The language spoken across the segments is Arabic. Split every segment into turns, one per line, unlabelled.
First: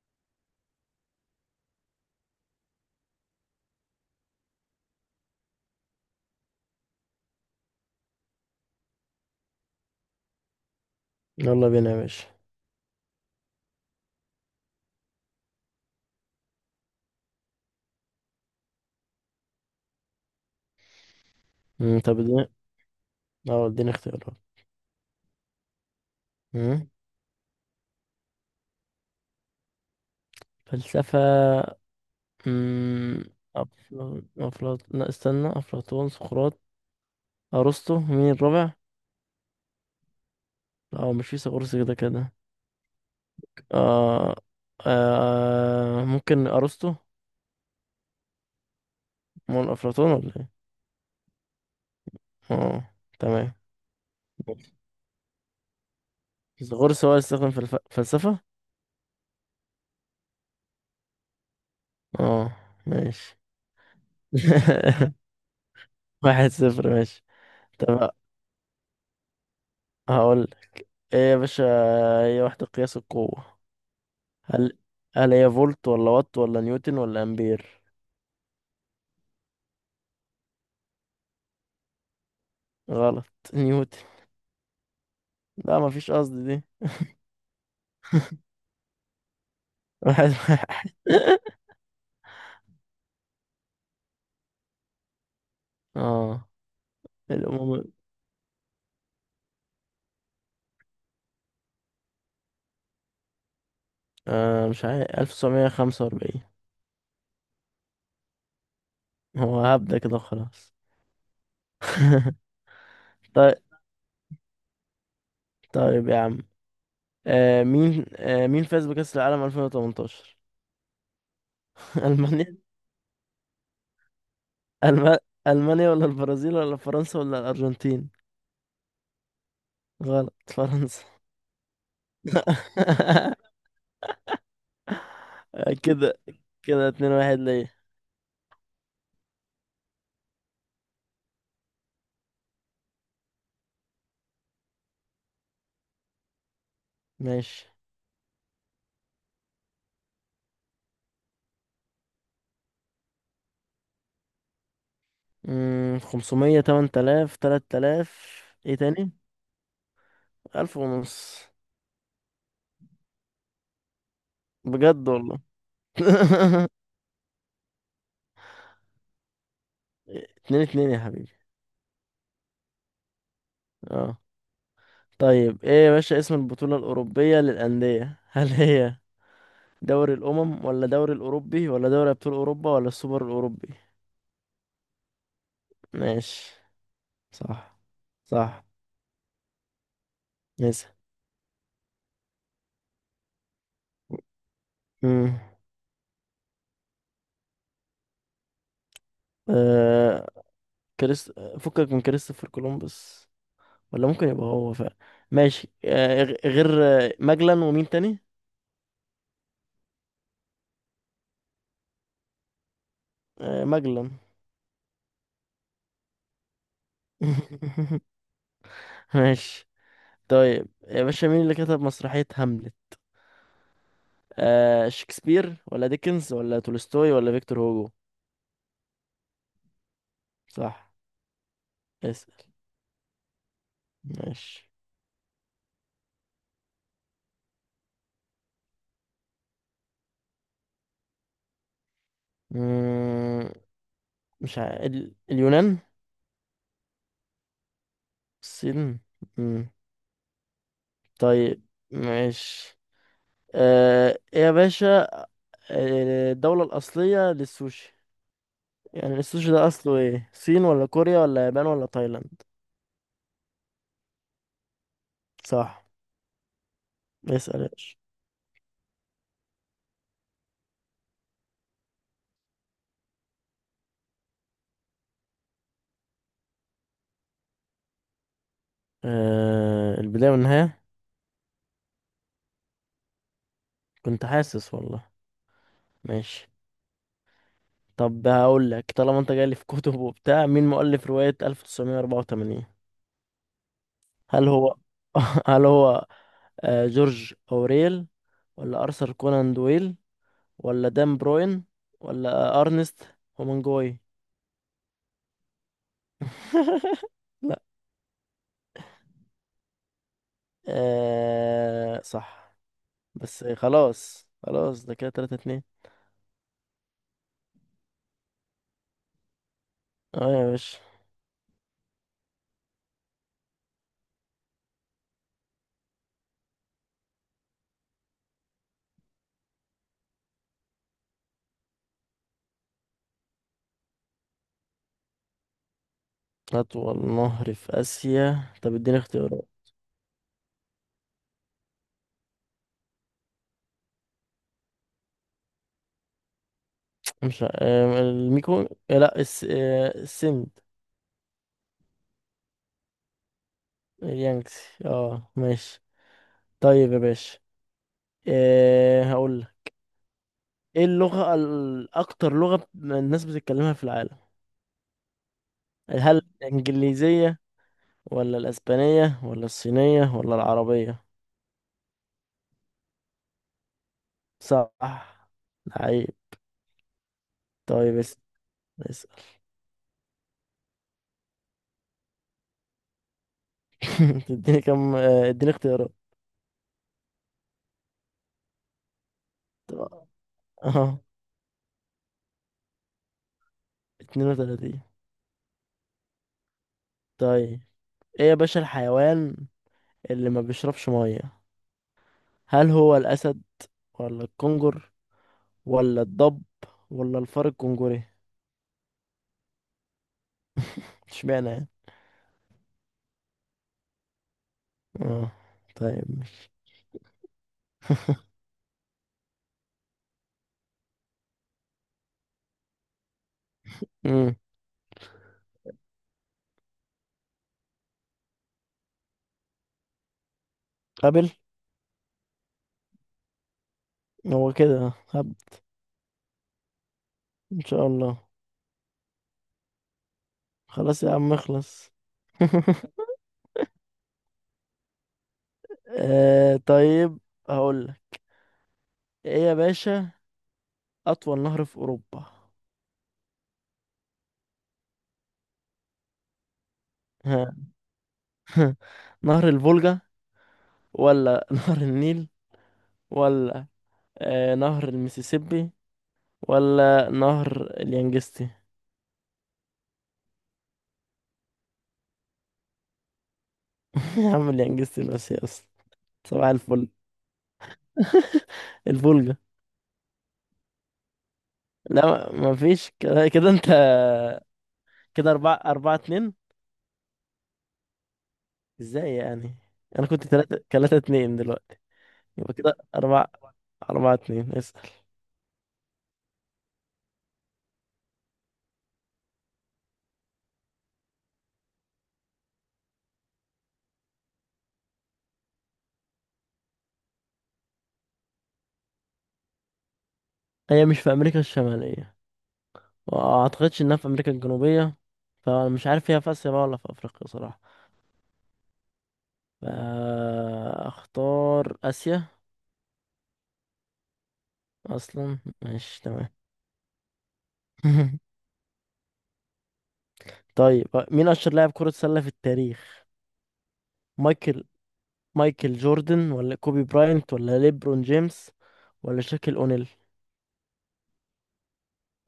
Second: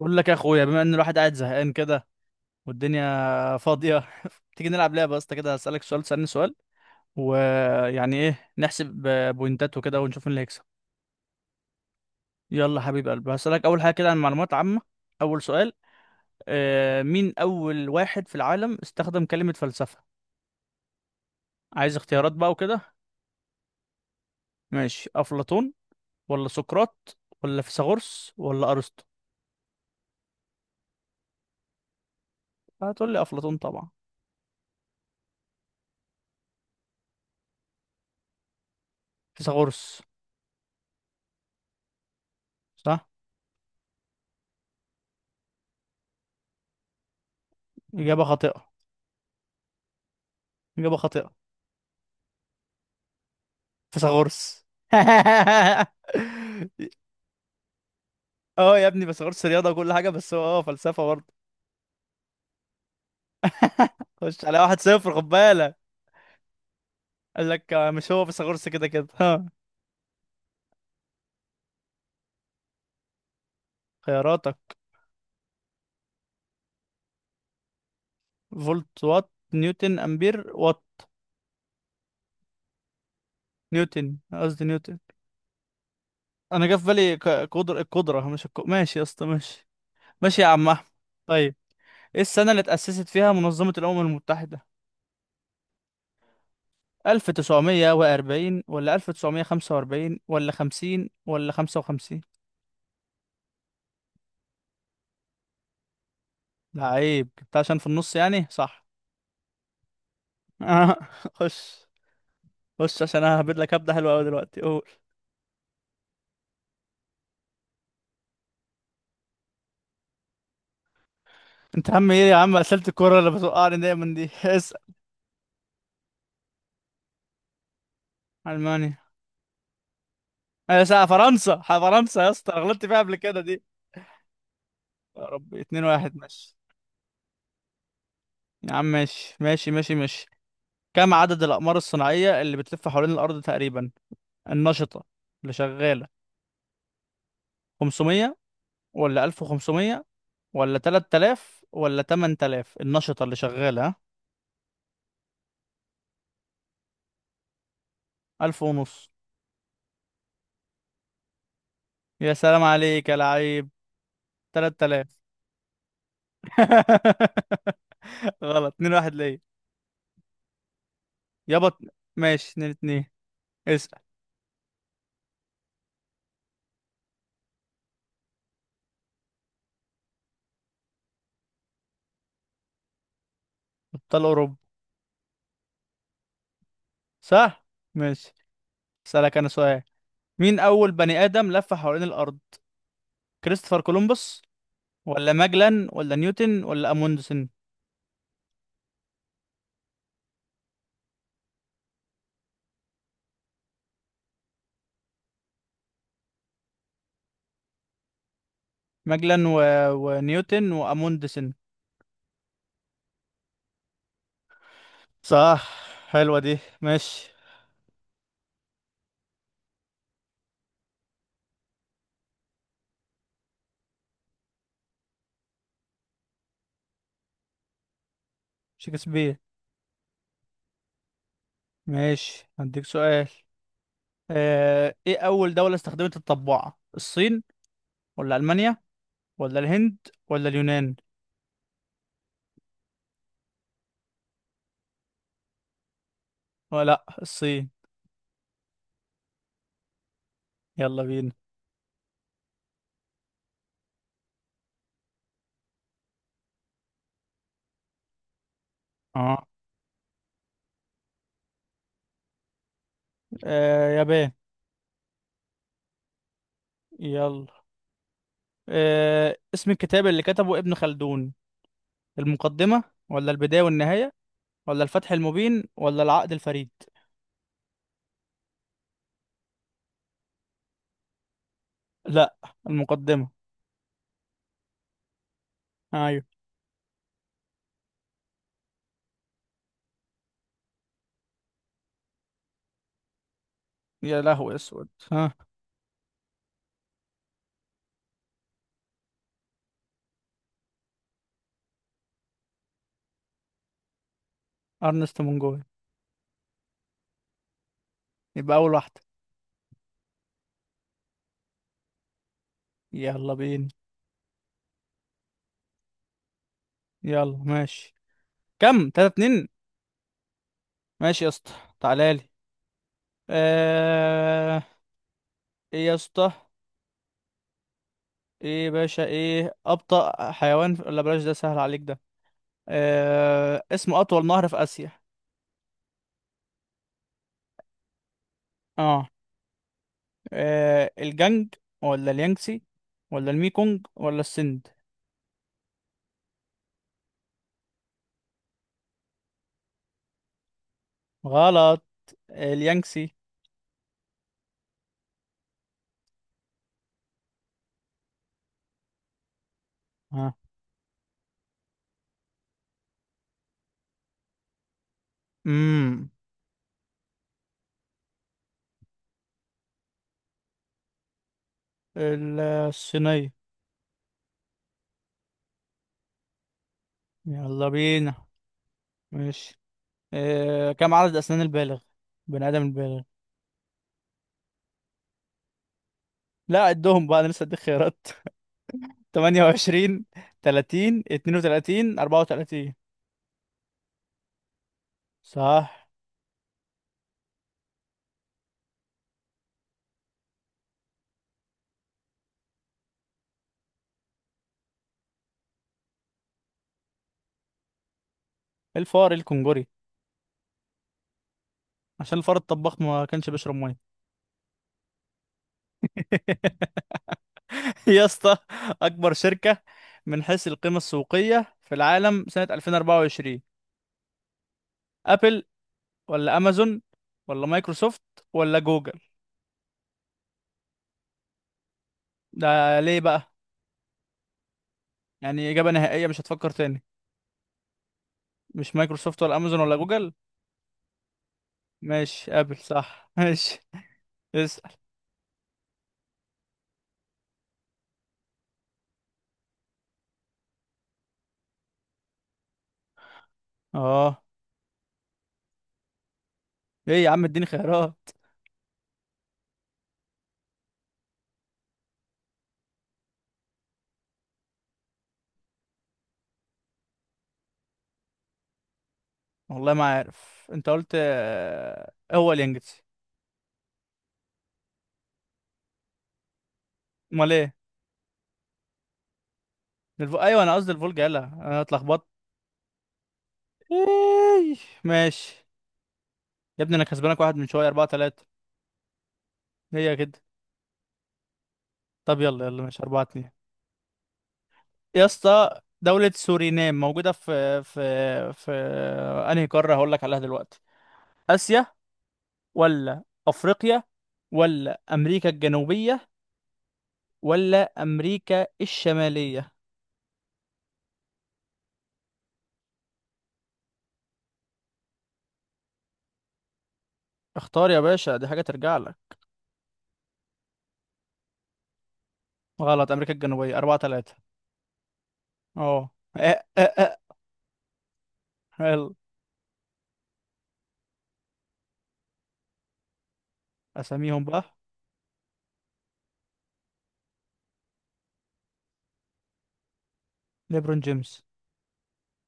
بقول لك يا اخويا، بما ان الواحد قاعد زهقان كده والدنيا فاضيه. تيجي نلعب لعبه يا اسطى، كده هسألك سؤال تسألني سؤال ويعني ايه نحسب بوينتات وكده ونشوف مين اللي هيكسب.
يلا بينا يا باشا.
يلا حبيب قلبي، هسألك اول حاجه كده عن معلومات عامه. اول سؤال، مين اول واحد في العالم استخدم كلمه فلسفه؟ عايز
طب
اختيارات
اديني
بقى وكده.
اه اديني اختيارات.
ماشي، افلاطون ولا
مم،
سقراط ولا فيثاغورس ولا ارسطو؟
فلسفة.
هتقول لي
مم،
افلاطون طبعا.
أفل- أفلاط لا، استنى. أفلاطون، سقراط، أرسطو، مين الرابع؟
فيثاغورس
لا، هو مش في سقراط كده كده.
صح.
آه. ممكن أرسطو.
اجابه خاطئه.
مول أفلاطون ولا ايه؟
اجابه خاطئه.
اه، تمام.
فيثاغورس.
سقراط هو اللي استخدم فلسفة؟
اه يا ابني، فيثاغورس رياضه وكل حاجه، بس هو فلسفه برضه.
اه، ماشي.
خش على واحد صفر، خد بالك.
1-0، ماشي.
قال لك آه،
طب،
مش هو فيثاغورس كده كده، ها.
هقول ايه يا باشا. هي وحدة قياس القوة.
خياراتك:
هل هل هي فولت ولا وات ولا نيوتن ولا امبير؟
فولت، وات، نيوتن، امبير. وات.
غلط. نيوتن.
نيوتن، قصدي نيوتن.
لا، مفيش قصد دي.
انا جه في بالي قدر القدره، مش الك... ماشي يا اسطى، ماشي.
واحد
ماشي يا عم احمد.
واحد
طيب، ايه السنه اللي اتاسست فيها منظمه الامم المتحده؟
اه الأمم.
1940 ولا 1945 ولا 50 ولا 55؟
مش عارف، 1945.
لعيب، جبتها عشان في النص يعني. صح.
هو هبدأ كده، خلاص.
آه. خش. خش عشان انا
طيب،
هبيد لك هبدة حلوة قوي دلوقتي، قول.
طيب يا عم. مين فاز بكأس العالم 2018؟
انت عم ايه يا عم،
ألمانيا.
اسئلة الكورة اللي بتوقعني دايما دي. اسأل.
ألم... ألمانيا ولا البرازيل ولا فرنسا ولا الأرجنتين؟
المانيا.
غلط،
انا
فرنسا.
سأ فرنسا، فرنسا يا اسطى، أنا غلطت فيها قبل كده دي. يا ربي، اتنين واحد
كده
ماشي.
كده 2-1 ليا.
يا عم ماشي ماشي ماشي ماشي. كم عدد الأقمار الصناعية اللي بتلف حوالين الأرض تقريبا، النشطة اللي شغالة؟
ماشي.
500 ولا 1500 ولا 3000 ولا 8000؟ النشطة اللي شغالة، ها.
500، 8000، 3000.
1000
ايه
ونص.
تاني. 1000 ونص.
يا سلام عليك يا لعيب.
بجد
3000.
والله.
غلط، 2 1 ليا.
2-2 يا حبيبي.
يابا. ماشي 2 2. اسأل.
اه طيب، ايه يا باشا، اسم البطولة الأوروبية للأندية. هل هي دوري الأمم ولا دوري الأوروبي ولا دوري أبطال أوروبا ولا السوبر الأوروبي؟
ابطال اوروبا.
ماشي.
صح.
صح.
ماشي.
صح.
اسألك انا سؤال، مين
نسى.
اول بني ادم لف حوالين الارض؟ كريستوفر كولومبوس ولا
امم
ماجلان ولا نيوتن ولا اموندسن؟
آه كريست فكك من كريستوفر كولومبوس، ولا ممكن يبقى هو فعلا. ماشي. غير، ماجلان ومين تاني.
ماجلان ونيوتن واموندسن.
مجلا.
صح، حلوة دي. ماشي.
ماشي. طيب يا باشا، مين اللي كتب مسرحية هاملت؟ شكسبير ولا ديكنز ولا تولستوي ولا فيكتور هوجو؟
شكسبير.
صح. اسأل.
ماشي، هديك سؤال.
ماشي.
ايه اول دولة استخدمت الطباعة، الصين ولا المانيا ولا الهند ولا اليونان؟
مم، مش اليونان.
ولا لأ، الصين.
الصين. مم.
يلا بينا.
طيب. ماشي. إيه يا باشا. الدولة الأصلية للسوشي. يعني
اه،
السوشي ده أصله إيه، الصين ولا كوريا ولا يابان ولا تايلاند؟
يابان.
صح.
يلا.
اسأل يا باشا.
اسم الكتاب اللي كتبه ابن خلدون، المقدمة ولا البداية والنهاية ولا الفتح المبين ولا العقد الفريد؟
البداية والنهاية.
لا، المقدمة.
كنت حاسس والله.
ايوه.
ماشي. طب، هقول لك، طالما انت جاي لي في كتب وبتاع، مين مؤلف رواية 1984؟
يا
هل
لهو
هو.
اسود، ها.
هل هو. جورج اوريل ولا ارثر كونان دويل ولا دان بروين ولا ارنست هومنجوي؟
ارنست منجوي.
لا.
يبقى اول واحدة.
صح.
يلا
بس
بينا.
خلاص، خلاص، ده كده 3 2.
يلا ماشي، كم؟ تلاتة اتنين.
اه يا باشا،
ماشي يا اسطى، تعالى لي. آه ايه يا اسطى، ايه يا باشا، ايه ابطأ حيوان في... لا، بلاش ده سهل عليك ده. اسمه اطول نهر في اسيا.
اطول نهر في اسيا. طب اديني
اه,
اختيارات.
الجنج ولا اليانجسي ولا الميكونج ولا السند؟
مش لا، السند.
غلط، اليانجسي.
اليانكسي. اه ماشي. طيب يا باشا، إيه هقول لك.
ها،
ايه اللغة اكتر لغة الناس بتتكلمها في العالم؟
امم
هل الانجليزية ولا الاسبانية ولا الصينية ولا العربية؟
الصينية.
صح. لعيب.
يلا
طيب،
بينا.
اسأل. اسأل.
ماشي، كم عدد اسنان البالغ، بني ادم البالغ؟
تديني كم. اديني اختيارات.
لا، عدهم بقى، انا لسه اديك خيارات. 28،
طب- اه
30، 32، 34.
32.
صح.
طيب، ايه يا باشا، الحيوان اللي ما بيشربش مية. هل هو الاسد ولا الكنجر ولا الضب ولا الفار الكنجري؟
الفار الكنجري.
اشمعنى يعني.
عشان الفار الطباخ ما كانش بيشرب ميه.
اه طيب، ماشي.
يا اسطى، اكبر شركه من حيث القيمه السوقيه في العالم سنه 2024،
امم
ابل ولا امازون ولا مايكروسوفت ولا جوجل؟
قابل.
ده ليه بقى؟
هو كده هب.
يعني اجابه نهائيه، مش هتفكر تاني؟
ان شاء الله.
مش مايكروسوفت ولا امازون ولا جوجل.
خلاص يا عم، اخلص.
ماشي، ابل صح. ماشي. اسال.
طيب، هقول لك. ايه يا باشا، اطول نهر في اوروبا.
اه ايه يا عم، اديني
ها.
خيارات.
نهر الفولجا ولا نهر النيل ولا نهر المسيسيبي ولا نهر اليانجستي؟
والله ما عارف، انت قلت آه، هو اليانجتسي.
يا عم، اليانجستي الاسيوي اصلا. صباح الفل.
امال ايه؟
الفولجا.
ايوه، انا قصدي الفولجا، يلا انا اتلخبطت.
لا، ما فيش كده كده انت.
إيه؟
كده
ماشي.
اربعة اربعة اتنين.
يا ابني انا كسبانك واحد من شويه، اربعة تلاتة.
ازاي يعني.
هي
انا
كده.
كنت تلاتة تلاتة اتنين دلوقتي.
طب، يلا
يبقى
يلا
كده
ماشي، اربعة
اربعة
اتنين.
اربعة اتنين. اسأل.
يا اسطى، دولة سورينام موجودة في انهي قارة، هقول لك عليها دلوقتي؟ اسيا ولا افريقيا ولا امريكا الجنوبية ولا امريكا الشمالية؟
هي مش في امريكا الشمالية، وما اعتقدش انها في امريكا الجنوبية. فانا مش عارف هي في اسيا بقى ولا في افريقيا صراحة.
اختار يا باشا، دي حاجة ترجع لك.
فاختار اسيا.
غلط، امريكا الجنوبية، اربعة تلاتة.
اصلا.
اه.
ماشي، تمام.
آه، آه، آه. يلا.
طيب، مين اشهر لاعب كرة سلة في التاريخ؟
اساميهم بقى.
مايكل مايكل جوردن ولا كوبي براينت ولا ليبرون جيمس ولا شاكيل اونيل؟
ليبرون جيمس.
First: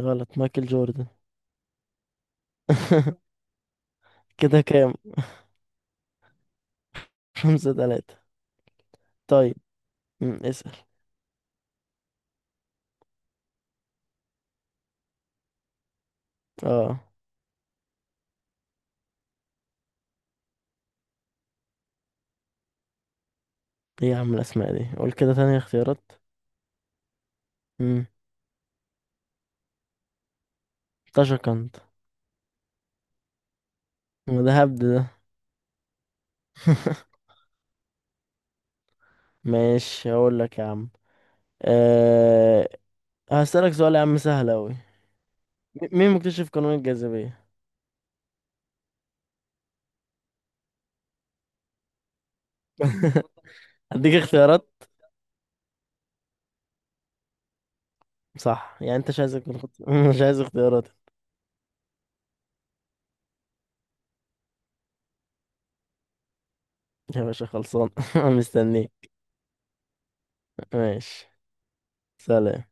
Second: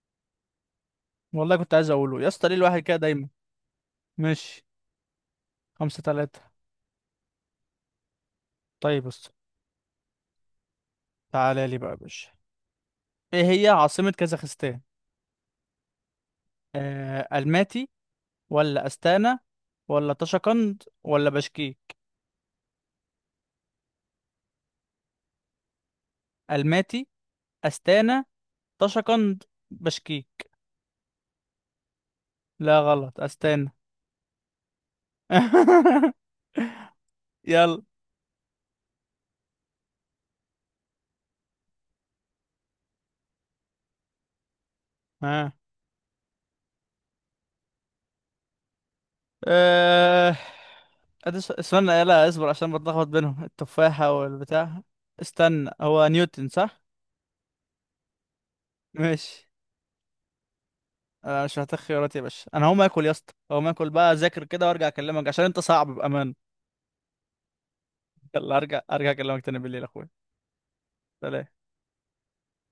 غلط، مايكل جوردن.
والله كنت عايز اقوله، يا اسطى ليه الواحد كده دايما.
كده
ماشي.
كام.
خمسة تلاتة.
5-3.
طيب، بص.
طيب. مم. اسأل.
تعالى لي بقى يا باشا، ايه هي عاصمة كازاخستان؟
اه
الماتي ولا استانا ولا طشقند ولا بشكي؟
ايه يا عم، الأسماء دي قول كده تاني اختيارات.
الماتي،
مم.
استانا، طشقند، بشكي.
طشقنط.
لا، غلط، استانا.
ما ده هبد ده.
يلا.
ماشي، هقول لك يا عم. أه... هسألك سؤال يا عم، سهل أوي.
ها.
مين مكتشف قانون الجاذبية؟
آه. استنى، لا اصبر عشان بتلخبط بينهم التفاحة
أديك اختيارات.
والبتاع. استنى، هو نيوتن صح؟
صح، يعني أنت مش عايز
ماشي.
تكون مش عايز اختيارات.
انا مش محتاج خيارات يا باشا، انا هقوم اكل يا اسطى، هقوم اكل بقى اذاكر كده وارجع اكلمك عشان انت صعب بامان.
يا باشا خلصان.
يلا، ارجع
مستنيك.
اكلمك تاني بالليل يا اخويا.
ماشي.
سلام.
سلام.